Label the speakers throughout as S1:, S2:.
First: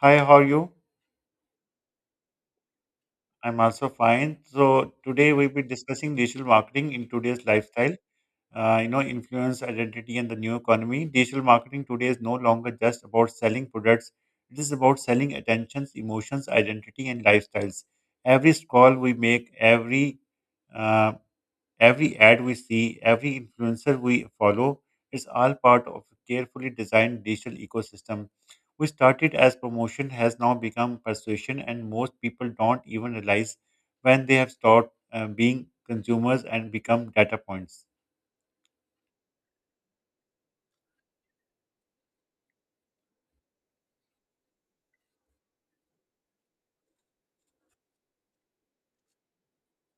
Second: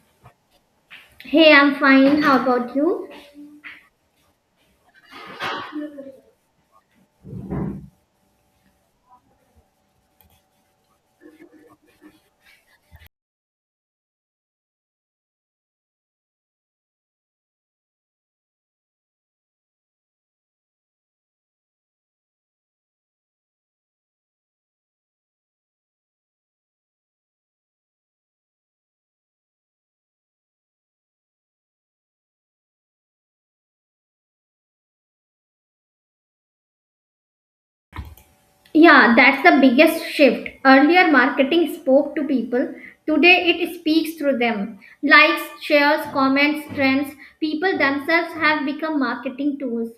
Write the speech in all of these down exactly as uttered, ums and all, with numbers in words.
S1: Hi, how are you?
S2: Hey, I'm fine. How about you?
S1: I'm also fine. So today we'll be discussing digital marketing in today's lifestyle. Uh, you know, influence, identity, and the new economy. Digital marketing today is no longer just about selling products. It is about selling attentions, emotions, identity, and lifestyles. Every scroll we make, every uh, every ad we see, every influencer we follow, is all part of a carefully designed digital ecosystem. We started as promotion has now become persuasion, and most people don't even realize when they have stopped uh, being consumers and become data points.
S2: Yeah, that's the biggest shift. Earlier, marketing spoke to people. Today, it speaks through them. Likes, shares, comments, trends. People themselves have become marketing tools.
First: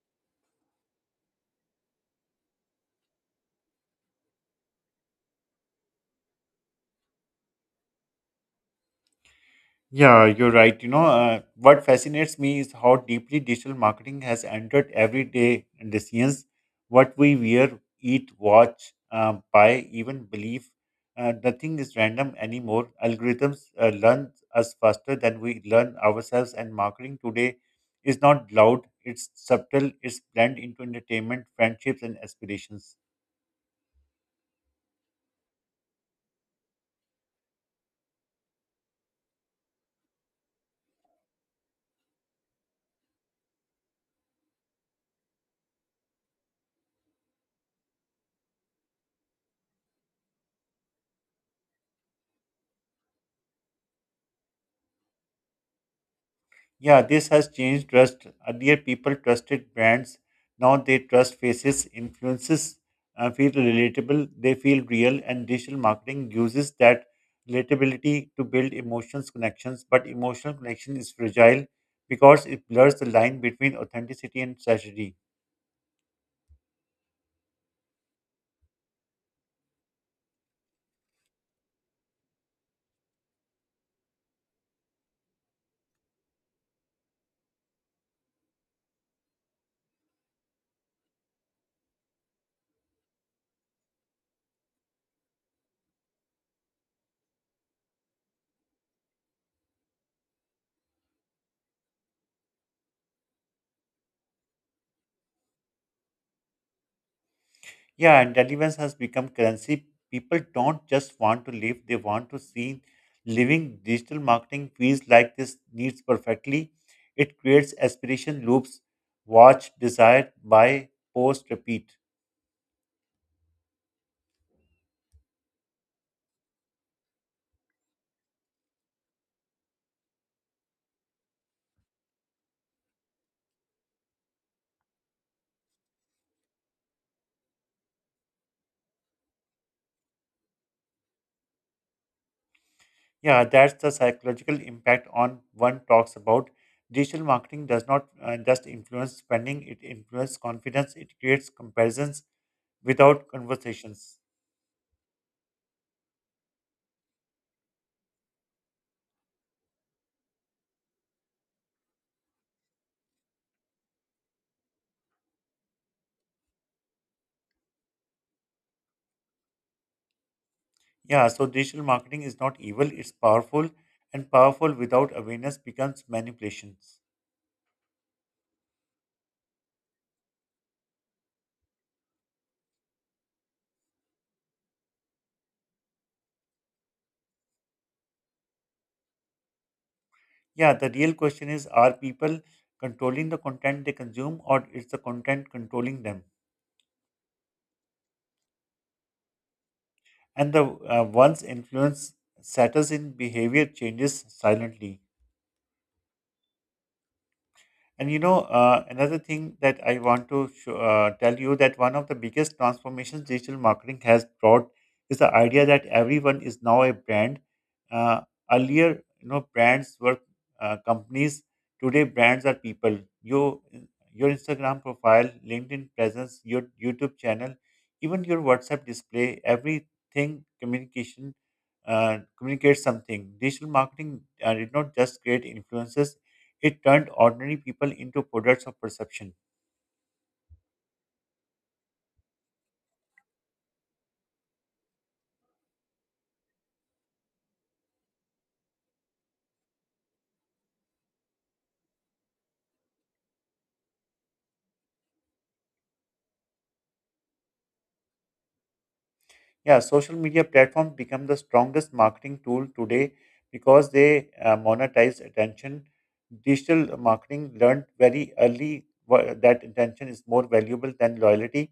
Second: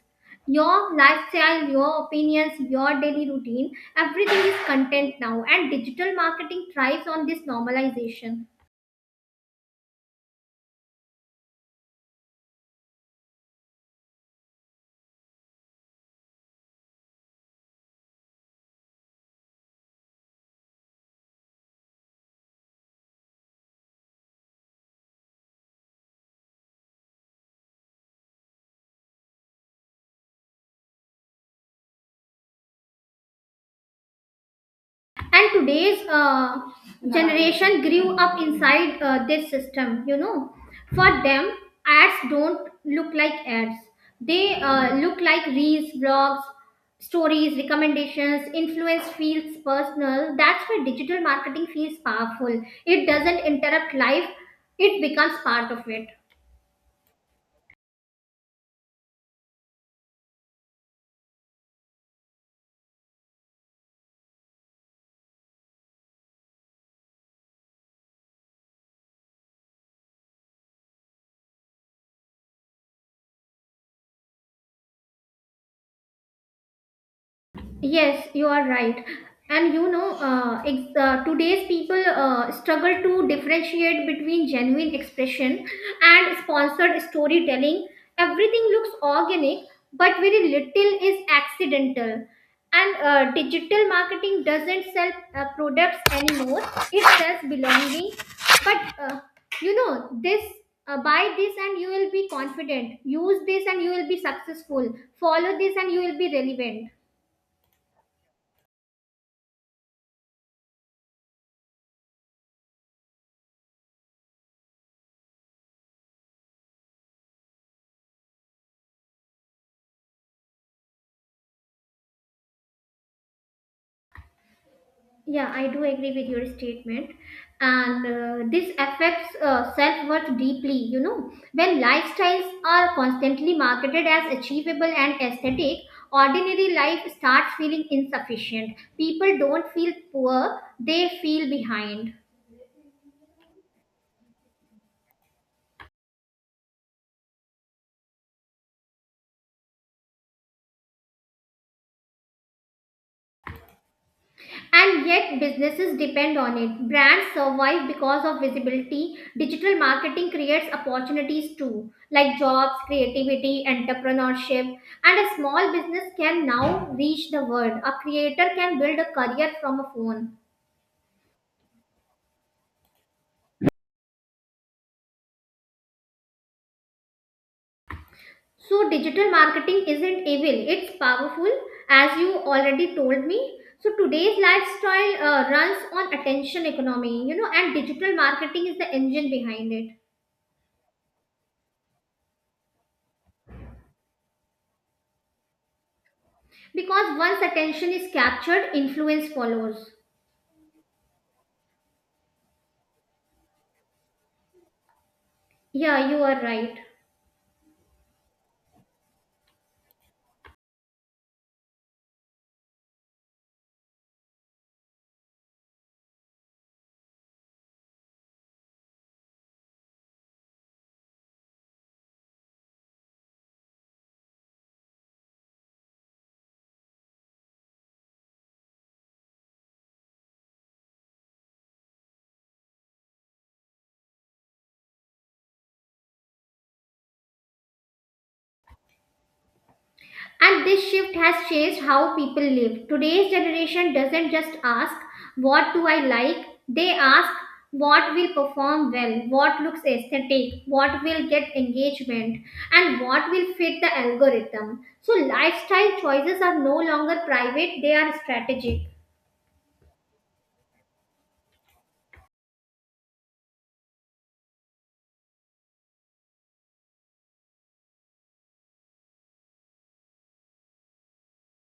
S2: Your lifestyle, your opinions, your daily routine, everything is content now, and digital marketing thrives on this normalization.
S1: Yeah, you're right. You know, uh, what fascinates me is how deeply digital marketing has entered everyday decisions. What we wear, eat, watch, uh, buy, even believe. Uh, nothing is random anymore. Algorithms uh, learn us faster than we learn ourselves, and marketing today is not loud, it's subtle, it's blended into entertainment, friendships, and aspirations.
S2: And today's uh, generation grew up inside uh, this system, you know, for them ads don't look like ads, they uh, look like reels, blogs, stories, recommendations. Influence feels personal. That's why digital marketing feels powerful. It doesn't interrupt life, it becomes part of it.
S1: Yeah, this has changed trust. Earlier, people trusted brands. Now they trust faces. Influences uh, feel relatable, they feel real, and digital marketing uses that relatability to build emotions connections. But emotional connection is fragile because it blurs the line between authenticity and tragedy.
S2: Yes, you are right. And you know, uh, ex- uh, today's people uh, struggle to differentiate between genuine expression and sponsored storytelling. Everything looks organic, but very little is accidental. And uh, digital marketing doesn't sell uh, products anymore, it sells belonging. But uh, you know, this uh, Buy this and you will be confident, use this and you will be successful, follow this and you will be relevant.
S1: Yeah, and relevance has become currency. People don't just want to live, they want to see living. Digital marketing feels like this needs perfectly. It creates aspiration loops watch, desire, buy, post, repeat.
S2: Yeah, I do agree with your statement. And uh, this affects uh, self worth deeply. You know, when lifestyles are constantly marketed as achievable and aesthetic, ordinary life starts feeling insufficient. People don't feel poor, they feel behind.
S1: Yeah, that's the psychological impact on one talks about. Digital marketing does not uh, just influence spending, it influences confidence, it creates comparisons without conversations.
S2: And yet, businesses depend on it. Brands survive because of visibility. Digital marketing creates opportunities too, like jobs, creativity, entrepreneurship. And a small business can now reach the world. A creator can build a career from a phone.
S1: Yeah, so digital marketing is not evil, it's powerful, and powerful without awareness becomes manipulations.
S2: So, digital marketing isn't evil, it's powerful, as you already told me. So, today's lifestyle uh, runs on attention economy, you know, and digital marketing is the engine behind it.
S1: Yeah, the real question is are people controlling the content they consume or is the content controlling them?
S2: Because once attention is captured, influence follows.
S1: And the uh, one's influence settles in behavior changes silently.
S2: Yeah, you are right.
S1: And you know, uh, another thing that I want to sh- uh, tell you that one of the biggest transformations digital marketing has brought is the idea that everyone is now a brand. Uh, Earlier, you know, brands were uh, companies. Today, brands are people. You, your Instagram profile, LinkedIn presence, your YouTube channel, even your WhatsApp display, everything communication uh, communicates something. Digital marketing uh, did not just create influences; it turned ordinary people into products of perception.
S2: And this shift has changed how people live. Today's generation doesn't just ask, "What do I like?" They ask, "What will perform well? What looks aesthetic? What will get engagement? And what will fit the algorithm?" So, lifestyle choices are no longer private, they are strategic.
S1: Yeah, social media platforms become the strongest marketing tool today because they uh, monetize attention. Digital marketing learned very early wha- that attention is more valuable than loyalty.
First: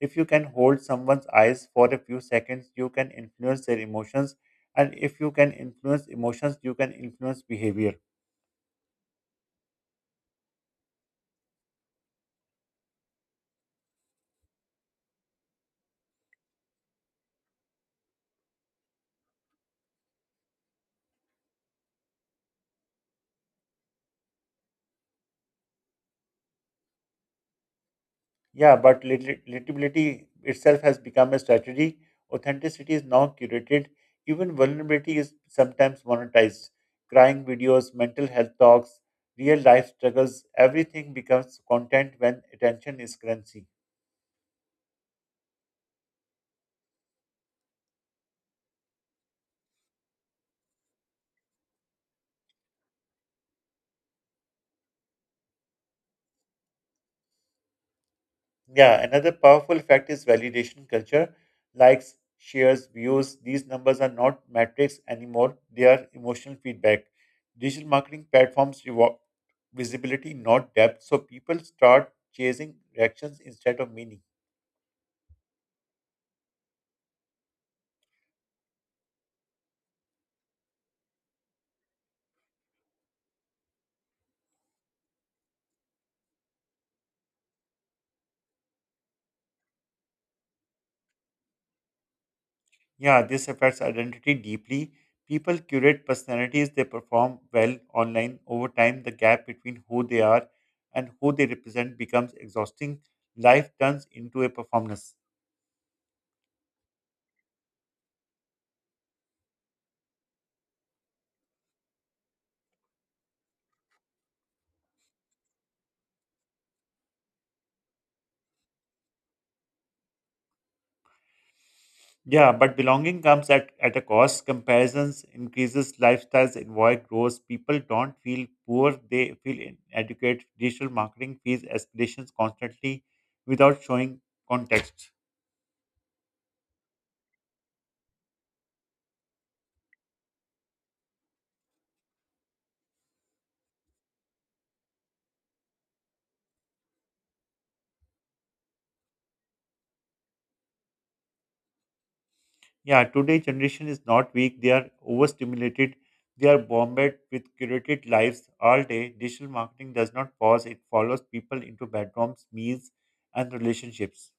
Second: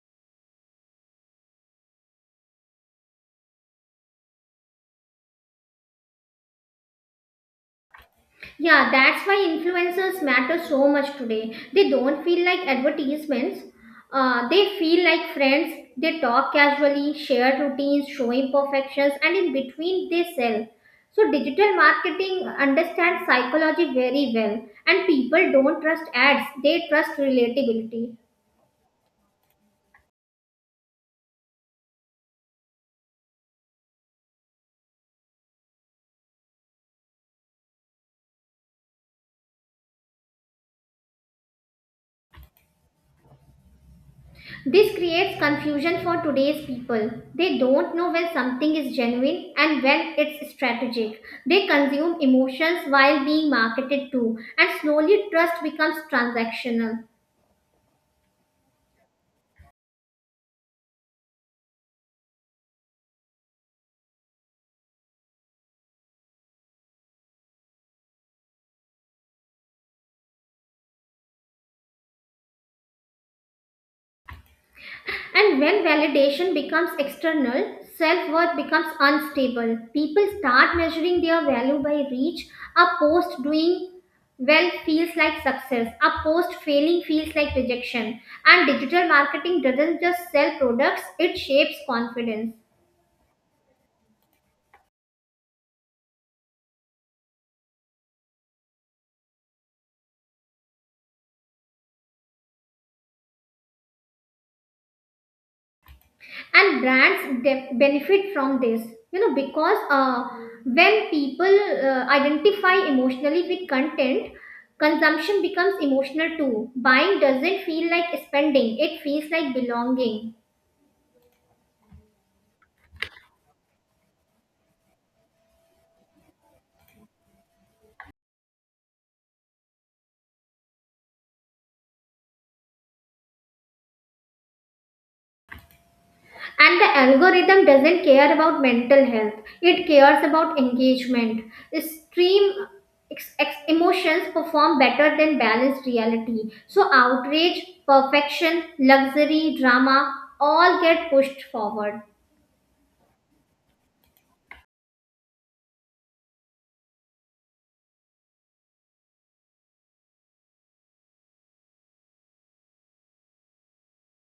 S1: If you can hold someone's eyes for a few seconds, you can influence their emotions. And if you can influence emotions, you can influence behavior.
S2: Yeah, that's why influencers matter so much today. They don't feel like advertisements. Uh, they feel like friends. They talk casually, share routines, show imperfections, and in between they sell. So digital marketing understands psychology very well, and people don't trust ads. They trust relatability.
S1: Yeah, but relat- relatability itself has become a strategy. Authenticity is now curated. Even vulnerability is sometimes monetized. Crying videos, mental health talks, real life struggles, everything becomes content when attention is currency.
S2: This creates confusion for today's people. They don't know when something is genuine and when it's strategic. They consume emotions while being marketed to, and slowly trust becomes transactional.
S1: Yeah, another powerful fact is validation culture. Likes, shares, views, these numbers are not metrics anymore, they are emotional feedback. Digital marketing platforms reward visibility, not depth, so people start chasing reactions instead of meaning.
S2: And when validation becomes external, self worth becomes unstable. People start measuring their value by reach. A post doing well feels like success, a post failing feels like rejection. And digital marketing doesn't just sell products, it shapes confidence.
S1: Yeah, this affects identity deeply. People curate personalities they perform well online. Over time, the gap between who they are and who they represent becomes exhausting. Life turns into a performance.
S2: And brands de- benefit from this, you know, because uh, when people uh, identify emotionally with content, consumption becomes emotional too. Buying doesn't feel like spending, it feels like belonging.
S1: Yeah, but belonging comes at, at a cost. Comparisons increases, lifestyles invoice grows. People don't feel poor, they feel inadequate. Digital marketing feeds aspirations constantly without showing context.
S2: And the algorithm doesn't care about mental health, it cares about engagement. Extreme ex- ex- emotions perform better than balanced reality, so outrage, perfection, luxury, drama all get pushed forward.
S1: Yeah, today generation is not weak, they are overstimulated. They are bombarded with curated lives all day. Digital marketing does not pause, it follows people into bedrooms, meals, and relationships.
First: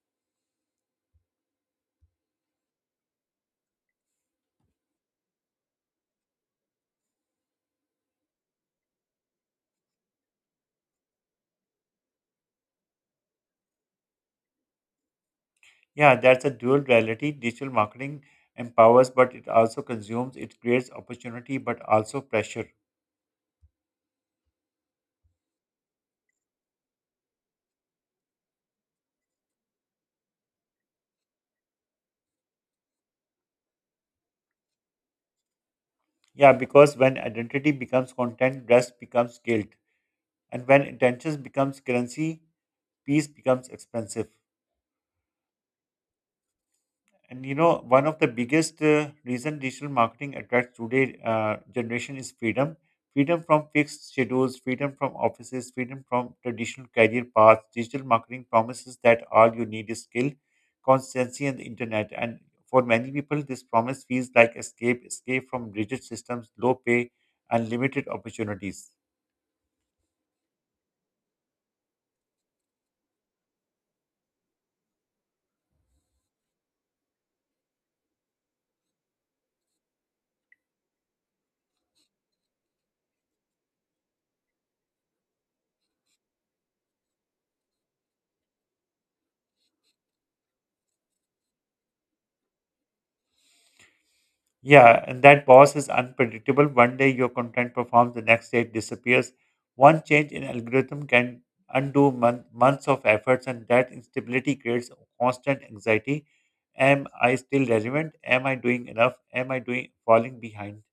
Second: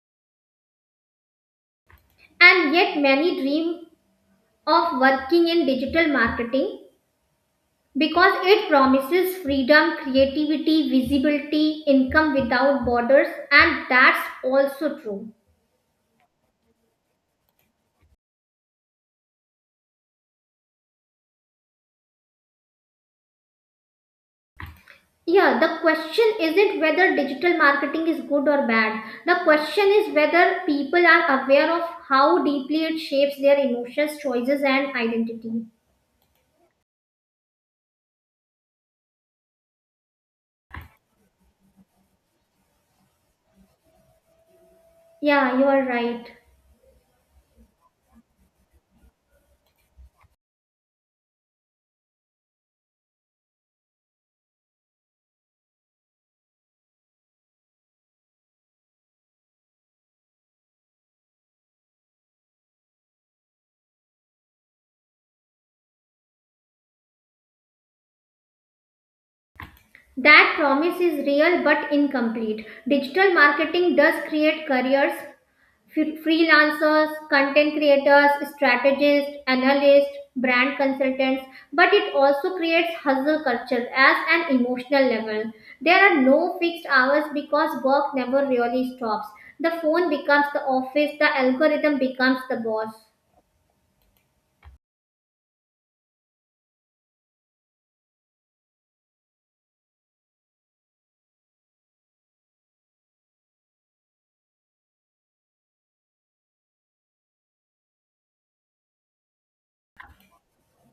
S2: And yet, many dream of working in digital marketing because it promises freedom, creativity, visibility, income without borders, and that's also true.
S1: Yeah, that's a dual reality. Digital marketing empowers, but it also consumes. It creates opportunity, but also pressure.
S2: Yeah, the question isn't whether digital marketing is good or bad. The question is whether people are aware of how deeply it shapes their emotions, choices, and identity.
S1: Yeah, because when identity becomes content, rest becomes guilt. And when intentions becomes currency, peace becomes expensive.
S2: Yeah, you are right.
S1: And you know, one of the biggest uh, reason digital marketing attracts today uh, generation is freedom. Freedom from fixed schedules, freedom from offices, freedom from traditional career paths. Digital marketing promises that all you need is skill, consistency, and the internet. And for many people, this promise feels like escape, escape from rigid systems, low pay, and limited opportunities.
S2: That promise is real but incomplete. Digital marketing does create careers, Fre- freelancers, content creators, strategists, analysts, brand consultants, but it also creates hustle culture as an emotional level. There are no fixed hours because work never really stops. The phone becomes the office, the algorithm becomes the boss.
S1: Yeah, and that boss is unpredictable. One day your content performs, the next day it disappears. One change in algorithm can undo mon- months of efforts, and that instability creates constant anxiety. Am I still relevant? Am I doing enough? Am I doing falling behind?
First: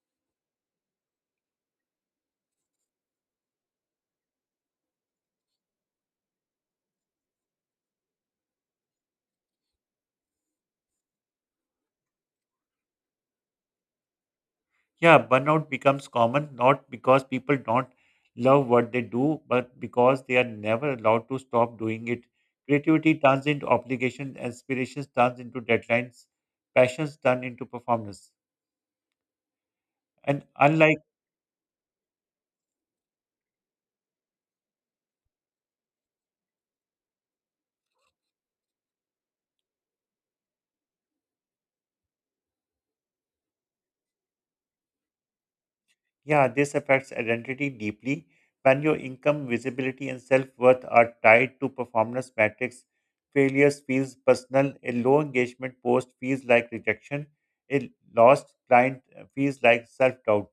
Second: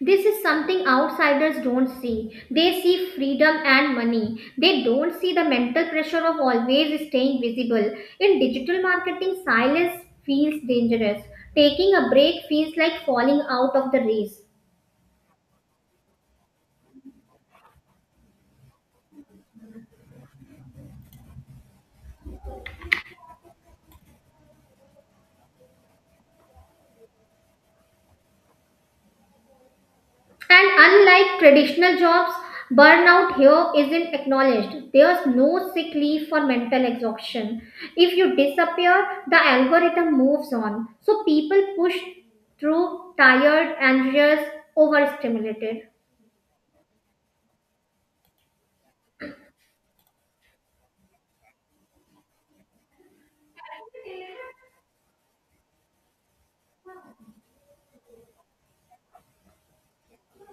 S2: This is something outsiders don't see. They see freedom and money. They don't see the mental pressure of always staying visible. In digital marketing, silence feels dangerous. Taking a break feels like falling out of the race.
S1: Yeah, burnout becomes common not because people don't love what they do, but because they are never allowed to stop doing it. Creativity turns into obligation, aspirations turns into deadlines, passions turn into performance. And
S2: And
S1: unlike,
S2: unlike traditional jobs, burnout here isn't acknowledged. There's no sick leave for mental exhaustion. If you disappear, the algorithm moves on. So people push through tired, anxious, overstimulated.
S1: yeah, this affects identity deeply. When your income, visibility, and self worth are tied to performance metrics, failures feels personal. A low engagement post feels like rejection. A lost client uh, feels like self doubt.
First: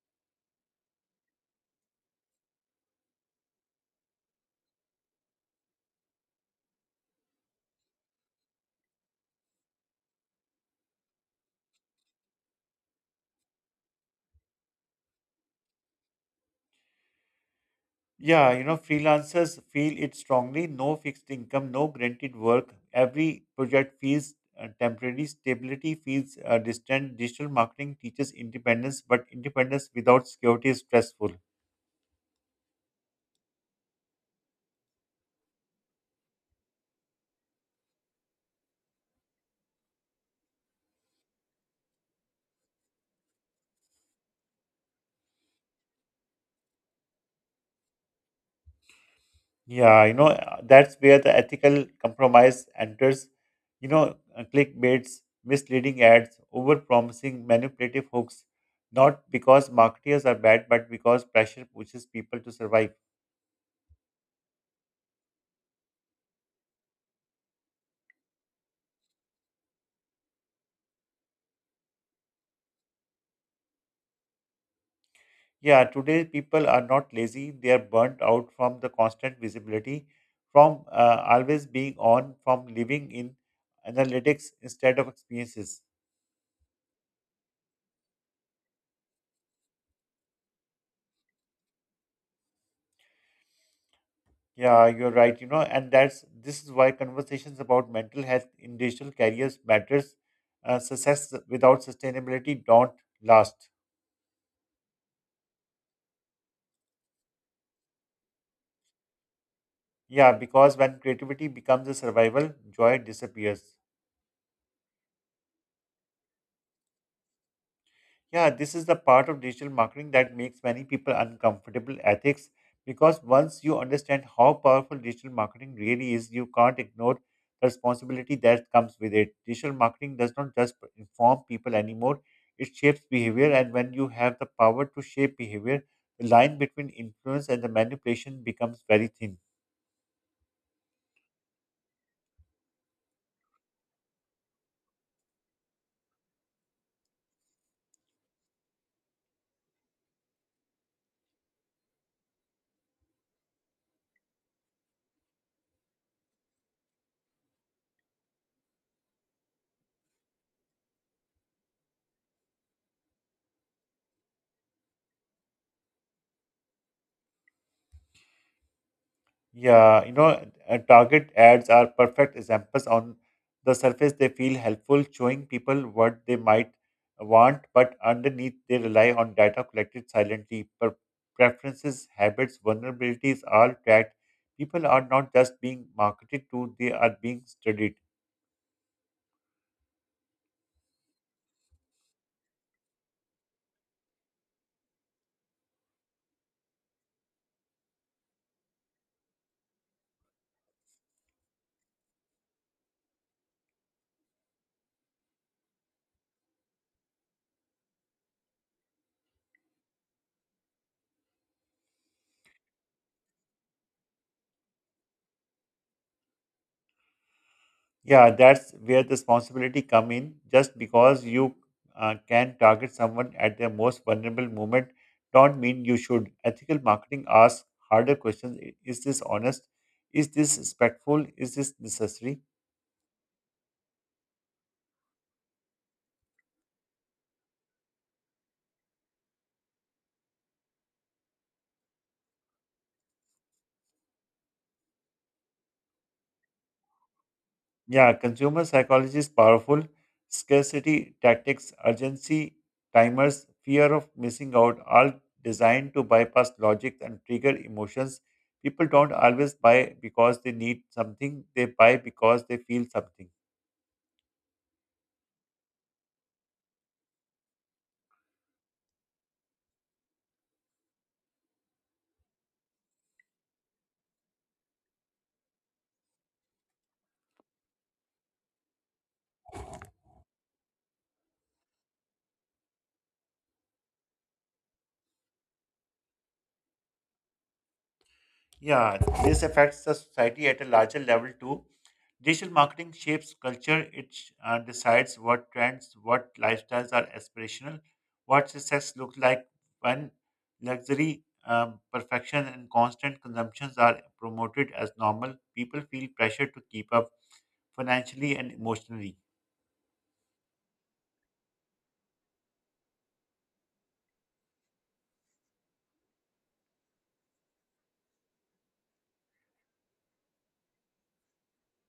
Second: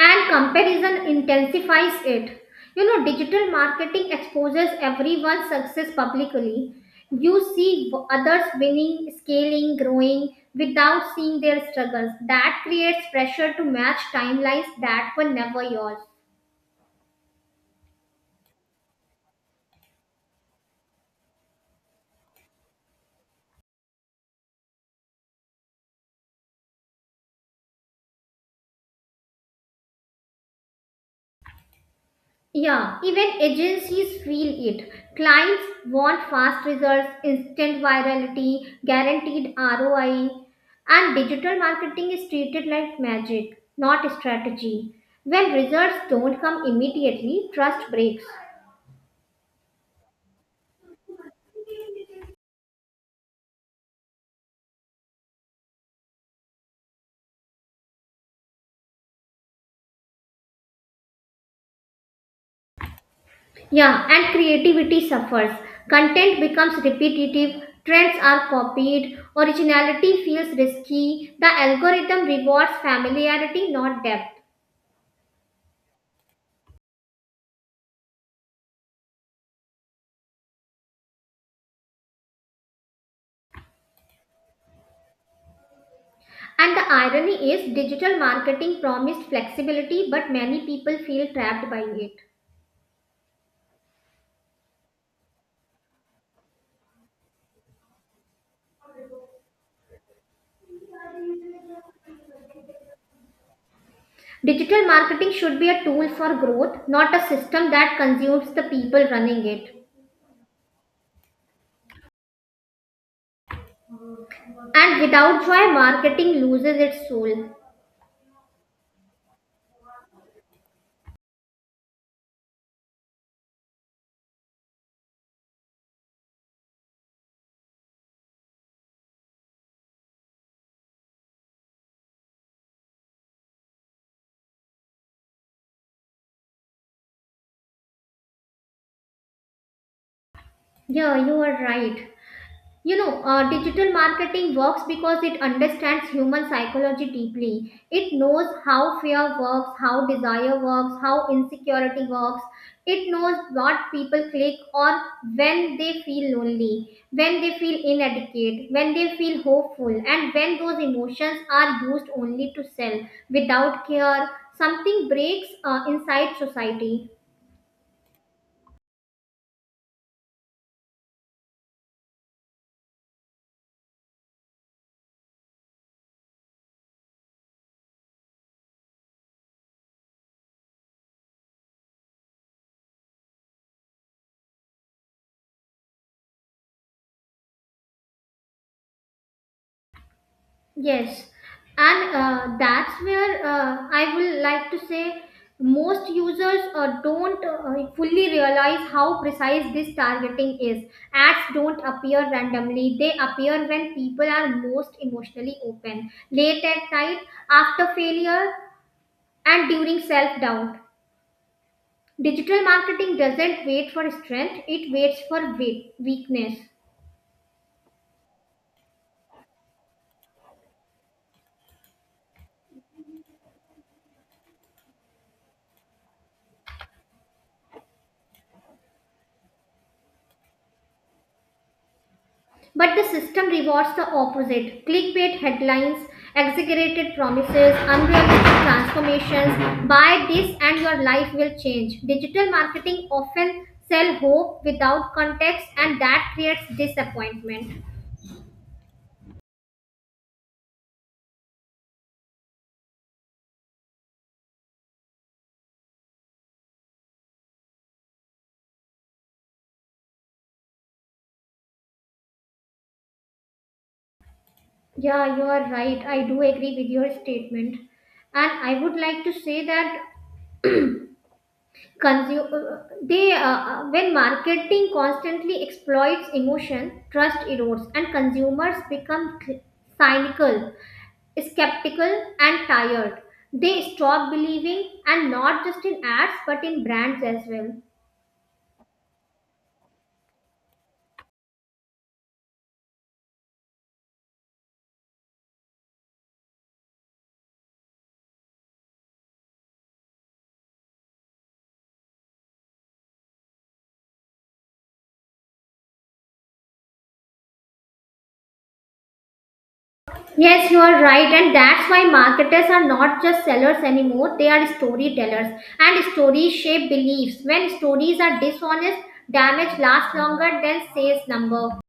S2: And comparison intensifies it. You know, digital marketing exposes everyone's success publicly. You see w- others winning, scaling, growing without seeing their struggles. That creates pressure to match timelines that were never yours.
S1: Yeah, you know, freelancers feel it strongly. No fixed income, no guaranteed work. Every project feels uh, temporary. Stability feels uh, distant. Digital marketing teaches independence, but independence without security is stressful.
S2: Yeah, even agencies feel it. Clients want fast results, instant virality, guaranteed R O I, and digital marketing is treated like magic, not strategy. When results don't come immediately, trust breaks.
S1: Yeah, you know, uh, that's where the ethical compromise enters. You know, uh, clickbaits, misleading ads, overpromising, manipulative hooks, not because marketers are bad, but because pressure pushes people to survive.
S2: Yeah, and creativity suffers. Content becomes repetitive, trends are copied, originality feels risky, the algorithm rewards familiarity, not depth.
S1: Yeah, today people are not lazy, they are burnt out from the constant visibility, from uh, always being on, from living in analytics instead of experiences.
S2: And the irony is, digital marketing promised flexibility, but many people feel trapped by it.
S1: Yeah, you're right. You know, and that's this is why conversations about mental health in digital careers matters. Uh, success without sustainability don't last.
S2: Digital marketing should be a tool for growth, not a system that consumes the people running it.
S1: Yeah, because when creativity becomes a survival, joy disappears.
S2: And without joy, marketing loses its soul.
S1: Yeah, this is the part of digital marketing that makes many people uncomfortable ethics because once you understand how powerful digital marketing really is, you can't ignore the responsibility that comes with it. Digital marketing does not just inform people anymore, it shapes behavior, and when you have the power to shape behavior, the line between influence and the manipulation becomes very thin.
S2: Yeah, you are right. You know, uh, digital marketing works because it understands human psychology deeply. It knows how fear works, how desire works, how insecurity works. It knows what people click on when they feel lonely, when they feel inadequate, when they feel hopeful, and when those emotions are used only to sell without care, something breaks uh, inside society.
S1: Yeah, you know, uh, target ads are perfect examples. On the surface, they feel helpful, showing people what they might want, but underneath, they rely on data collected silently. Per- preferences, habits, vulnerabilities all tracked. People are not just being marketed to, they are being studied.
S2: Yes, and uh, that's where uh, I will like to say most users uh, don't uh, fully realize how precise this targeting is. Ads don't appear randomly, they appear when people are most emotionally open, late at night, after failure, and during self doubt. Digital marketing doesn't wait for strength, it waits for wea- weakness.
S1: Yeah, that's where the responsibility come in. Just because you uh, can target someone at their most vulnerable moment, don't mean you should. Ethical marketing asks harder questions: I- Is this honest? Is this respectful? Is this necessary?
S2: But the system rewards the opposite: clickbait headlines, exaggerated promises, unrealistic transformations. Buy this and your life will change. Digital marketing often sell hope without context, and that creates disappointment.
S1: Yeah, consumer psychology is powerful. Scarcity tactics, urgency timers, fear of missing out, all designed to bypass logic and trigger emotions. People don't always buy because they need something, they buy because they feel something.
S2: Yeah, you are right. I do agree with your statement. And I would like to say that Consume, uh, they uh, uh, when marketing constantly exploits emotion, trust erodes, and consumers become cynical, skeptical, and tired. They stop believing, and not just in ads, but in brands as well.
S1: Yeah, this affects the society at a larger level too. Digital marketing shapes culture. It uh, decides what trends, what lifestyles are aspirational, what success looks like when luxury, um, perfection, and constant consumptions are promoted as normal. People feel pressure to keep up financially and emotionally.
S2: Yes, you are right, and that's why marketers are not just sellers anymore, they are storytellers. And stories shape beliefs. When stories are dishonest, damage lasts longer than sales number.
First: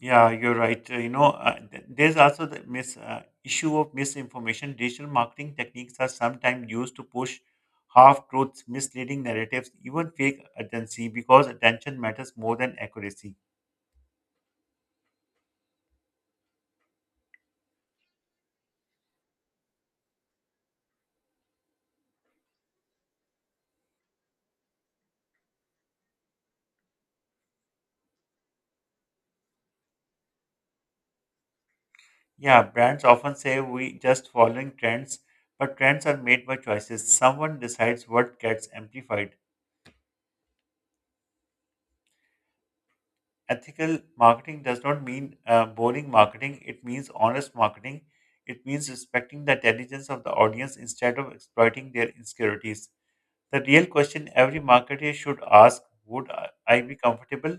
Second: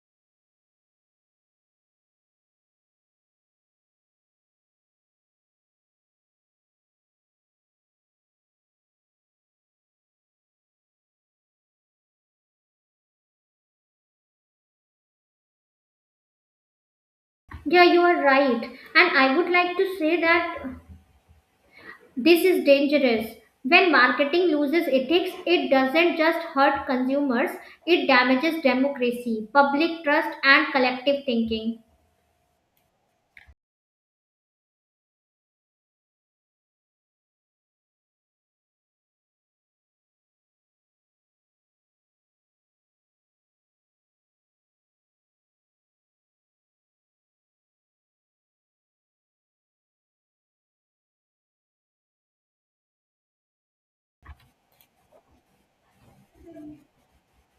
S1: Yeah, you're right. Uh, you know, uh, th- There's also the mis- uh, issue of misinformation. Digital marketing techniques are sometimes used to push half truths, misleading narratives, even fake urgency, because attention matters more than accuracy.
S2: Yeah, you are right. And I would like to say that this is dangerous. When marketing loses ethics, it doesn't just hurt consumers, it damages democracy, public trust, and collective thinking.
S1: Yeah, brands often say we just following trends, but trends are made by choices. Someone decides what gets amplified. Ethical marketing does not mean uh, boring marketing. It means honest marketing. It means respecting the intelligence of the audience instead of exploiting their insecurities. The real question every marketer should ask would I I be comfortable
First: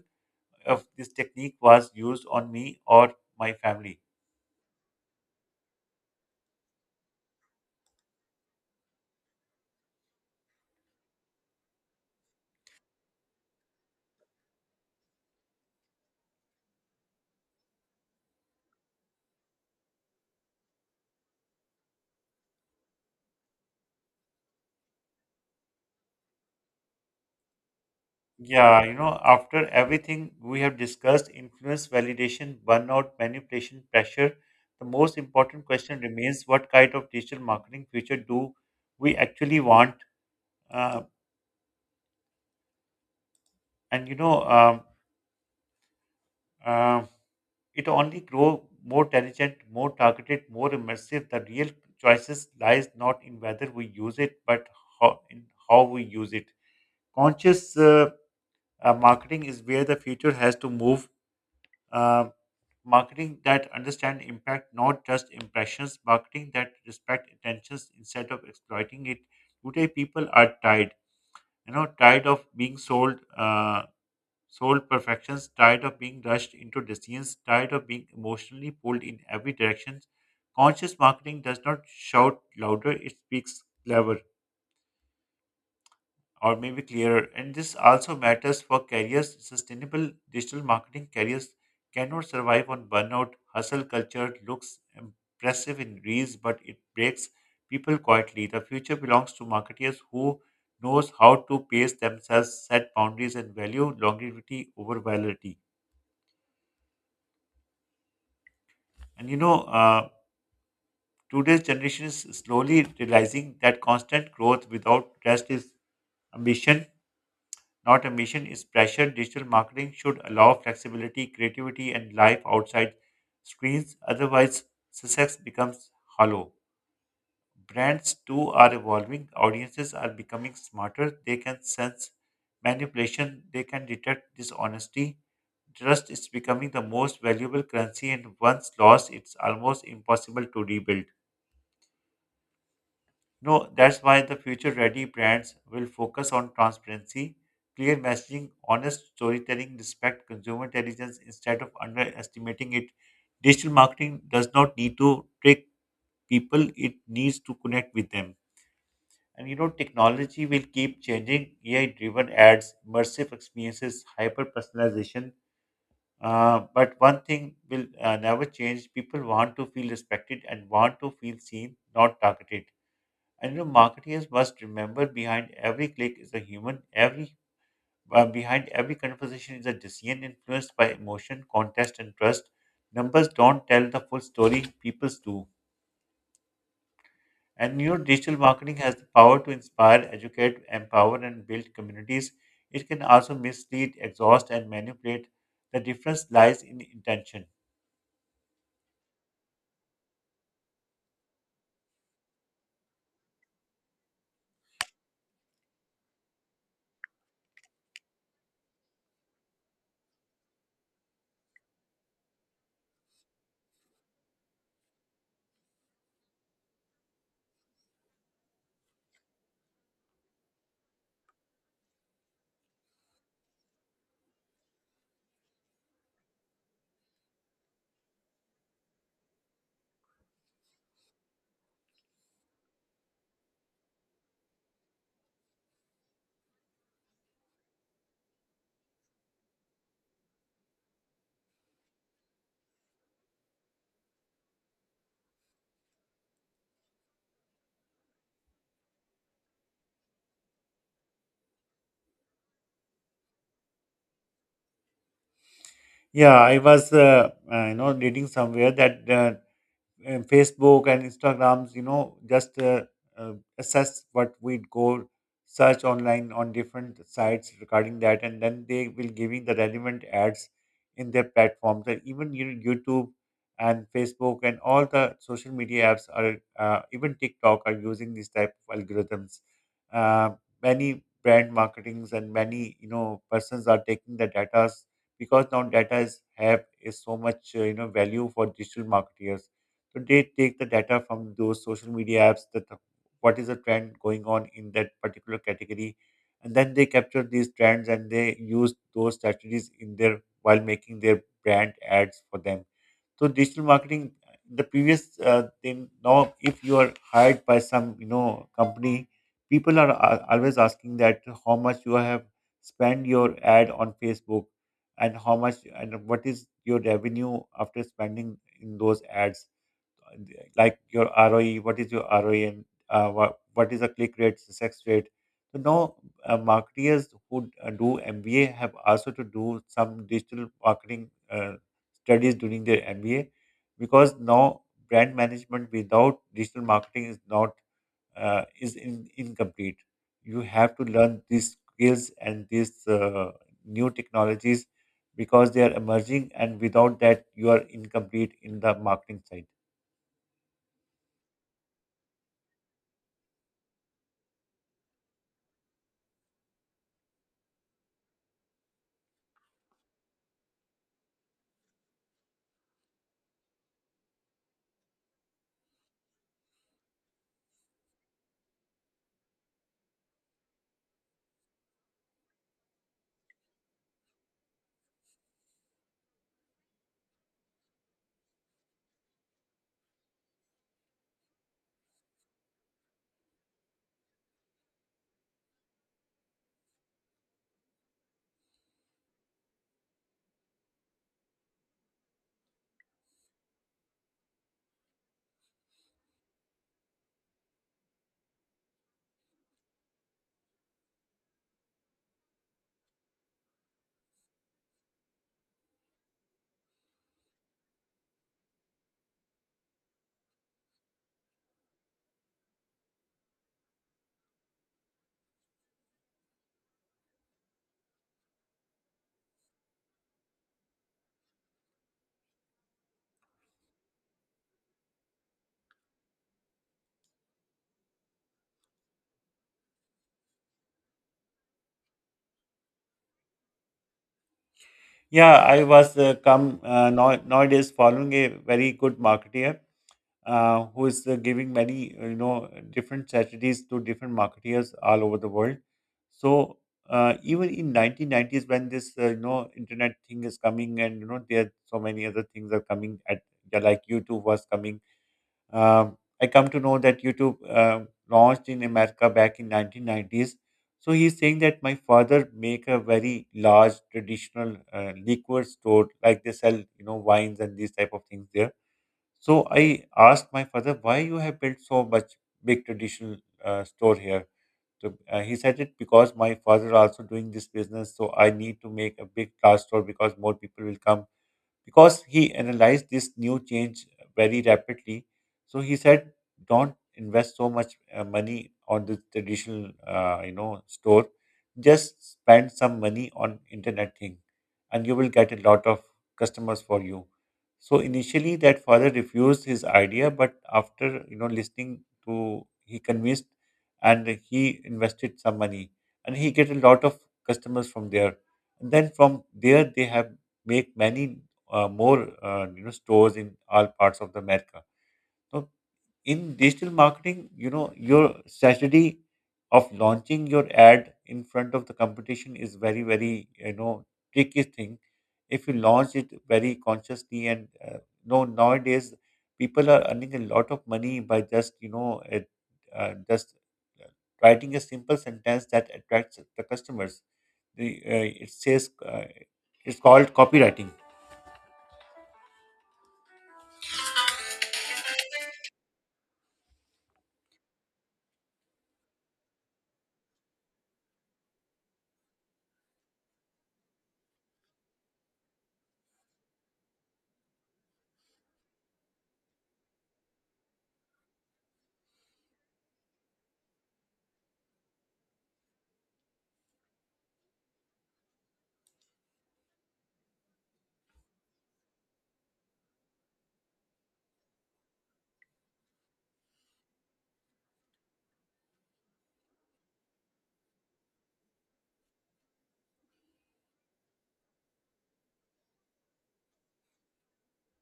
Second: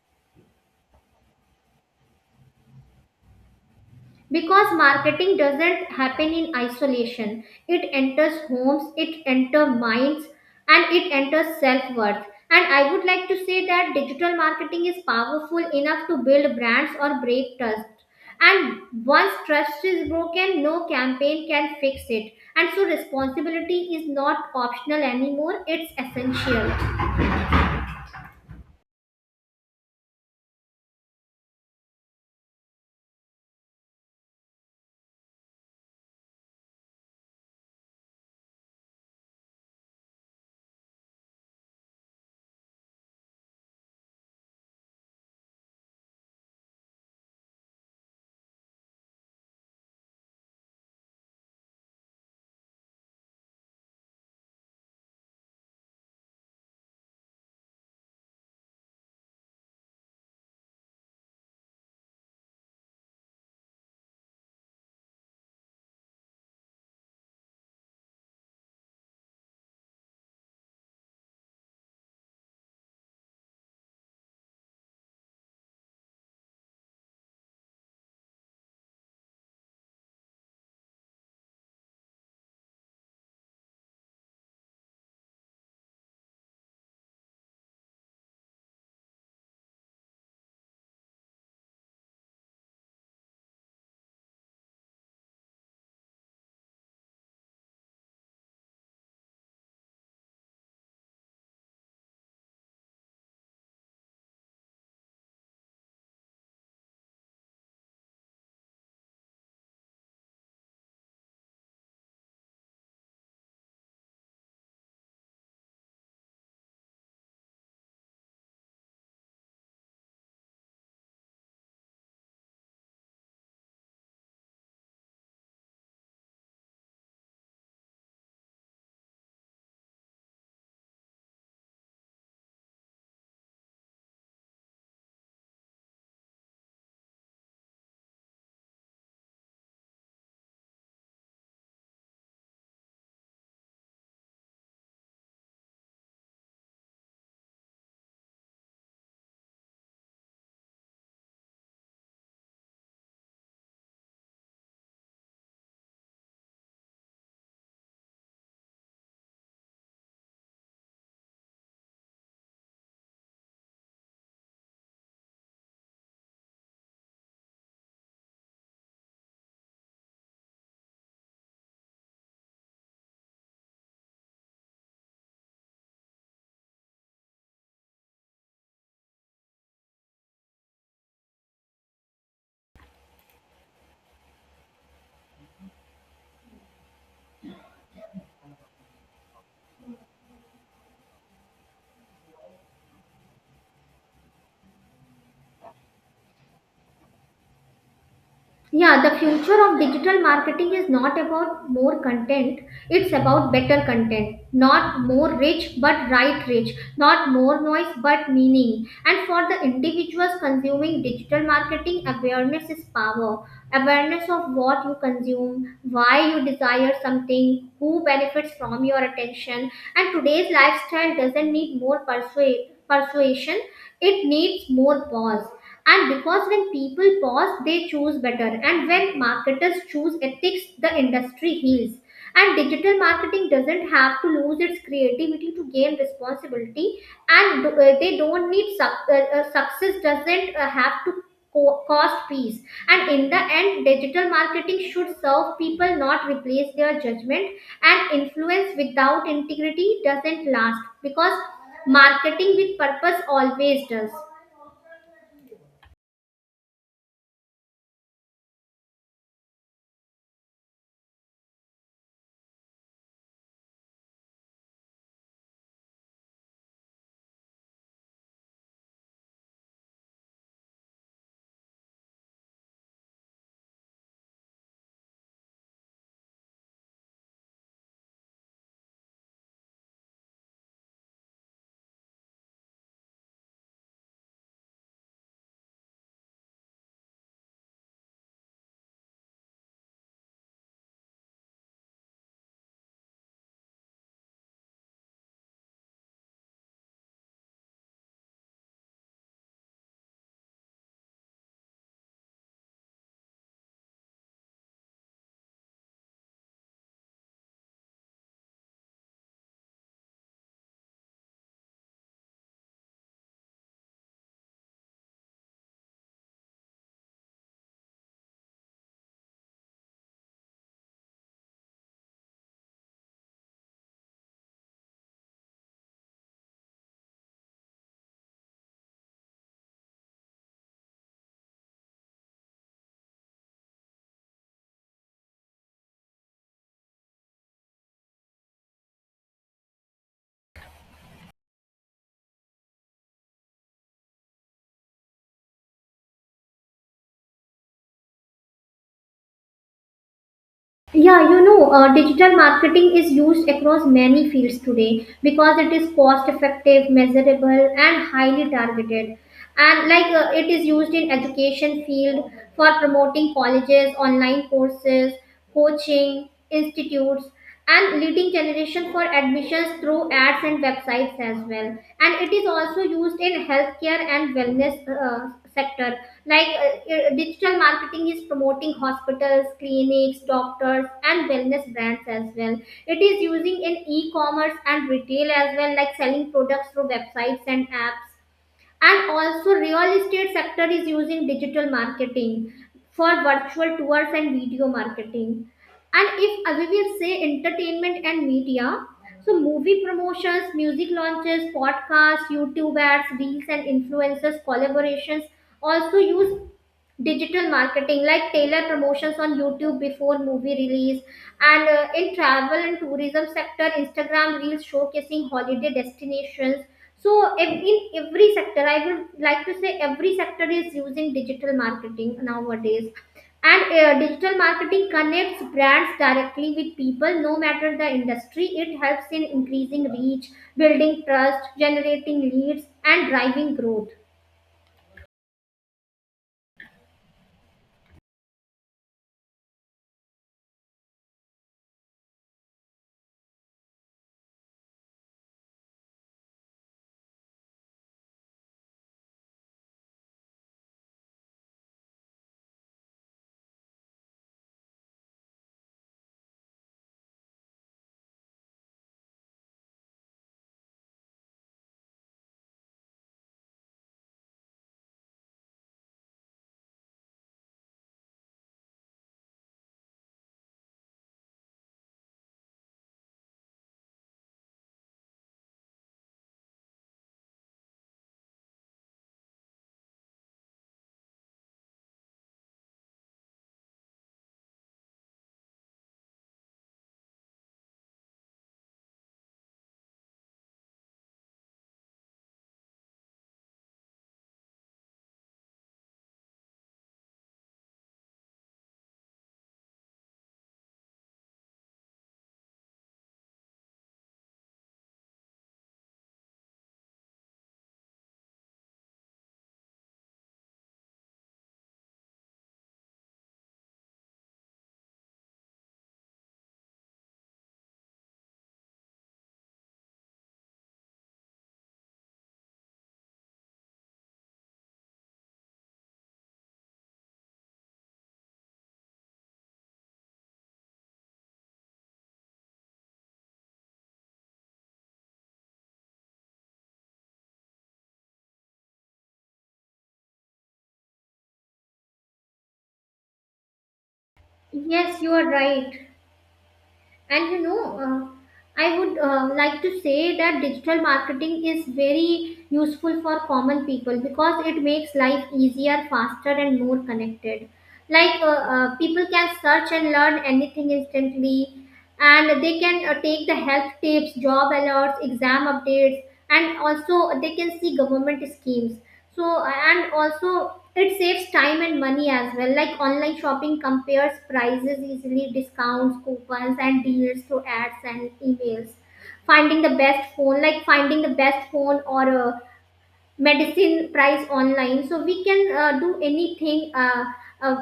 S1: if this technique was used on me or my family?
S2: Because marketing doesn't happen in isolation, it enters homes, it enters minds, and it enters self-worth. And I would like to say that digital marketing is powerful enough to build brands or break trust, and once trust is broken, no campaign can fix it. And so responsibility is not optional anymore, it's essential.
S1: Yeah, you know, after everything we have discussed influence, validation, burnout, manipulation, pressure the most important question remains what kind of digital marketing future do we actually want? Uh, and you know um, uh, it only grow more intelligent more targeted more immersive the real choices lies not in whether we use it but how, in how we use it conscious uh, uh, marketing is where the future has to move uh, marketing that understand impact not just impressions marketing that respect intentions instead of exploiting it today people are tired you know tired of being sold uh, soul perfections, tired of being rushed into decisions, tired of being emotionally pulled in every direction. Conscious marketing does not shout louder, it speaks clever or maybe clearer. And this also matters for careers. Sustainable digital marketing careers cannot survive on burnout. Hustle culture looks impressive in reels, but it breaks people quietly. The future belongs to marketeers who knows how to pace themselves, set boundaries, and value longevity over virality. And you know, uh, today's generation is slowly realizing that constant growth without rest is ambition, not ambition is pressure. Digital marketing should allow flexibility, creativity, and life outside screens. Otherwise, success becomes hollow. Brands too are evolving. Audiences are becoming smarter. They can sense manipulation. They can detect dishonesty. Trust is becoming the most valuable currency, and once lost, it's almost impossible to rebuild. No, that's why the future ready brands will focus on transparency, clear messaging, honest storytelling, respect consumer intelligence instead of underestimating it. Digital marketing does not need to trick people, it needs to connect with them. And you know, technology will keep changing A I driven ads, immersive experiences, hyper personalization. Uh, but one thing will uh, never change. People want to feel respected and want to feel seen, not targeted. And you know, marketeers must remember, behind every click is a human. Every uh, Behind every conversation is a decision influenced by emotion, context, and trust. Numbers don't tell the full story; people's do. And you know, digital marketing has the power to inspire, educate, empower, and build communities. It can also mislead, exhaust, and manipulate. The difference lies in intention.
S2: Yeah, the future of digital marketing is not about more content, it's about better content. Not more rich, but right rich. Not more noise, but meaning. And for the individuals consuming digital marketing, awareness is power. Awareness of what you consume, why you desire something, who benefits from your attention. And today's lifestyle doesn't need more persua- persuasion, it needs more pause. And because when people pause, they choose better. And when marketers choose ethics, the industry heals. And digital marketing doesn't have to lose its creativity to gain responsibility. And uh, they don't need suc- uh, uh, success doesn't uh, have to co- cost peace. And in the end, digital marketing should serve people, not replace their judgment. And influence without integrity doesn't last, because marketing with purpose always does.
S1: Yeah, I was, uh, uh, you know, reading somewhere that uh, and Facebook and Instagrams, you know, just uh, uh, assess what we'd go search online on different sites regarding that, and then they will giving the relevant ads in their platforms. And even you know, YouTube and Facebook and all the social media apps are uh, even TikTok are using these type of algorithms. Uh, Many brand marketings and many you know persons are taking the data because now data is have is so much uh, you know value for digital marketers, so they take the data from those social media apps that the- what is the trend going on in that particular category, and then they capture these trends and they use those strategies in their while making their brand ads for them. So digital marketing, uh, the previous uh, thing now, if you are hired by some you know company, people are a- always asking that how much you have spent your ad on Facebook and how much and what is your revenue after spending in those ads, like your R O E, what is your R O E and uh, what, what is the click rate, success rate. So now uh, marketers who uh, do M B A have also to do some digital marketing uh, studies during their M B A, because now brand management without digital marketing is not uh, is in, incomplete. You have to learn these skills and these uh, new technologies, because they are emerging and without that you are incomplete in the marketing side.
S2: Yeah, you know, uh, digital marketing is used across many fields today because it is cost effective, measurable, and highly targeted. And like uh, it is used in education field for promoting colleges, online courses, coaching institutes, and leading generation for admissions through ads and websites as well. And it is also used in healthcare and wellness uh, sector, like uh, uh, digital marketing is promoting hospitals, clinics, doctors, and wellness brands as well. It is using in e-commerce and retail as well, like selling products through websites and apps. And also real estate sector is using digital marketing for virtual tours and video marketing. And if uh, we will say entertainment and media, so movie promotions, music launches, podcasts, YouTube ads, reels, and influencers collaborations also use digital marketing, like tailor promotions on YouTube before movie release. And uh, in travel and tourism sector, Instagram reels showcasing holiday destinations. So ev- in every sector, I would like to say every sector is using digital marketing nowadays. And uh, digital marketing connects brands directly with people no matter the industry. It helps in increasing reach, building trust, generating leads, and driving growth.
S1: Yeah, I was uh, come uh, now, nowadays following a very good marketeer, uh, who is uh, giving many uh, you know different strategies to different marketeers all over the world. So uh, even in nineteen nineties when this uh, you know internet thing is coming and you know there are so many other things are coming at, yeah, like YouTube was coming. um, I come to know that YouTube uh, launched in America back in nineteen nineties. So he's saying that my father make a very large traditional uh, liquor store, like they sell you know wines and these type of things there. So I asked my father, why you have built so much big traditional uh, store here. So uh, he said it because my father also doing this business, so I need to make a big large store because more people will come, because he analyzed this new change very rapidly. So he said, "Don't invest so much uh, money on the traditional, uh, you know, store. Just spend some money on internet thing, and you will get a lot of customers for you." So initially, that father refused his idea, but after you know listening to, he convinced, and he invested some money, and he get a lot of customers from there. And then from there, they have make many uh, more uh, you know stores in all parts of the America. So in digital marketing, you know your strategy of launching your ad in front of the competition is very very you know tricky thing. If you launch it very consciously and uh, no nowadays people are earning a lot of money by just you know it, uh, just uh, writing a simple sentence that attracts the customers. The, uh, it says uh, it's called copywriting.
S2: Yes, you are right. And you know, uh, I would uh, like to say that digital marketing is very useful for common people because it makes life easier, faster, and more connected. Like uh, uh, people can search and learn anything instantly, and they can uh, take the health tips, job alerts, exam updates, and also they can see government schemes. So and also it saves time and money as well, like online shopping, compares prices easily, discounts, coupons, and deals through ads and emails. Finding the best phone Like finding the best phone or uh, medicine price online. So we can uh, do anything. Uh, uh,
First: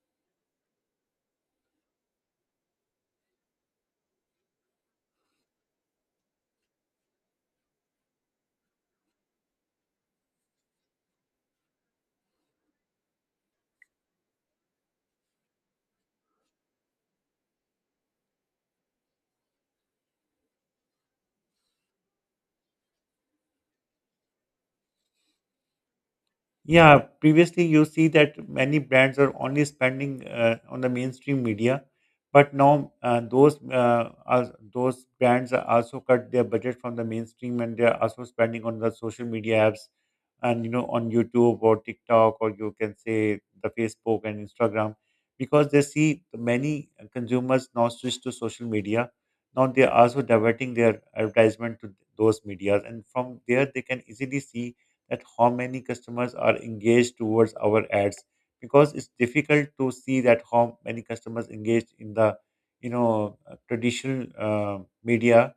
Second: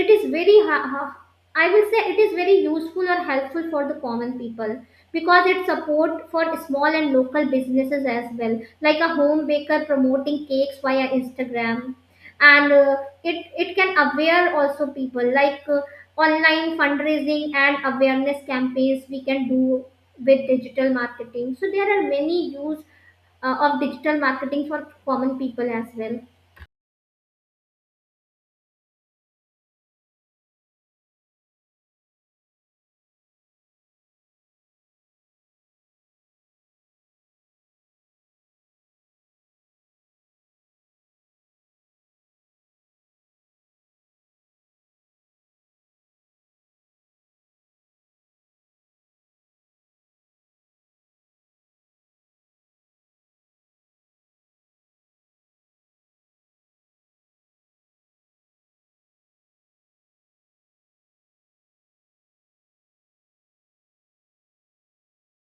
S2: it is very ha- ha- I will say it is very useful or helpful for the common people, because it support for small and local businesses as well, like a home baker promoting cakes via Instagram. And uh, it it can aware also people, like uh, online fundraising and awareness campaigns we can do with digital marketing. So there are many use uh, of digital marketing for common people as well.
S1: Yeah, previously you see that many brands are only spending uh, on the mainstream media, but now uh, those uh, are, those brands are also cut their budget from the mainstream and they are also spending on the social media apps and you know on YouTube or TikTok, or you can say the Facebook and Instagram, because they see many consumers now switch to social media. Now they are also diverting their advertisement to those medias, and from there they can easily see that how many customers are engaged towards our ads, because it's difficult to see that how many customers engaged in the you know uh, traditional uh, media.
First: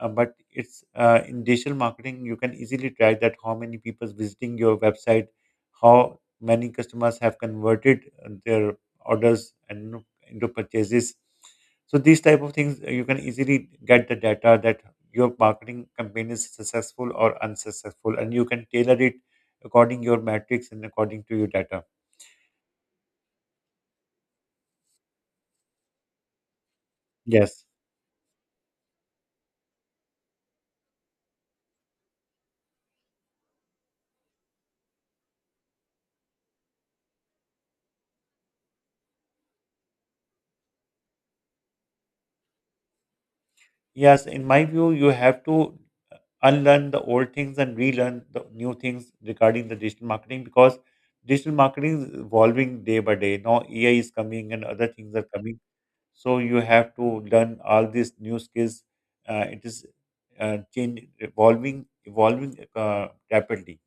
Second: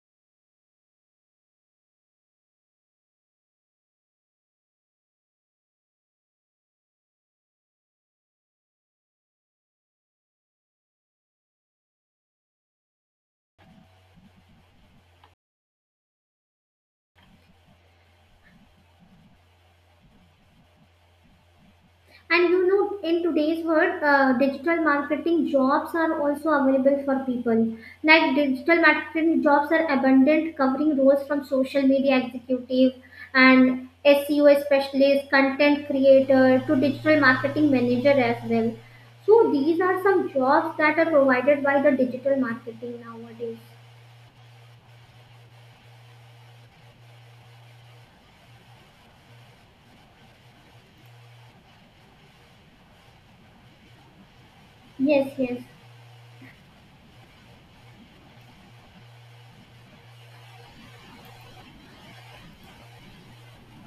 S1: Uh, but it's uh, in digital marketing you can easily track that how many people visiting your website, how many customers have converted uh, their orders and into purchases. So these type of things uh, you can easily get the data that your marketing campaign is successful or unsuccessful, and you can tailor it according your metrics and according to your data.
S2: And you know, in today's world, uh, digital marketing jobs are also available for
S1: Yes.
S2: people. Like digital marketing jobs are abundant, covering roles from social media executive and S E O specialist, content creator to digital marketing manager as well. So these are some jobs that are provided by the digital marketing nowadays.
S1: Yes, in my view, you have to unlearn the old things and relearn the new things regarding the digital marketing, because digital marketing is evolving day by day. Now A I is coming and other things are
S2: Yes,
S1: coming.
S2: yes.
S1: So you have to learn all these new skills. Uh, it is uh, change evolving, evolving uh, rapidly.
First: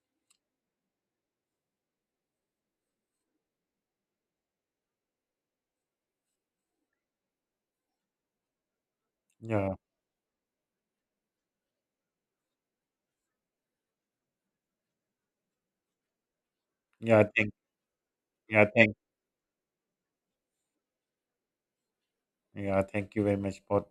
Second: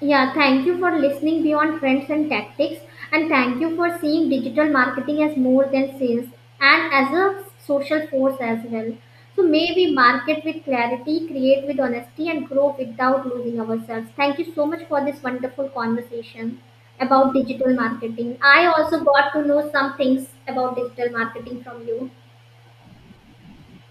S2: Yeah, thank you for listening beyond trends and tactics, and thank you for seeing digital marketing as more than sales and as a social force as well. So, may
S1: Yeah.
S2: we market with clarity, create with honesty, and grow without losing ourselves. Thank you so much for this wonderful conversation
S1: Yeah.
S2: about
S1: Thank.
S2: digital marketing.
S1: Yeah.
S2: I
S1: Thank.
S2: also got to know some things about digital marketing from you.
S1: Yeah. Thank you very much for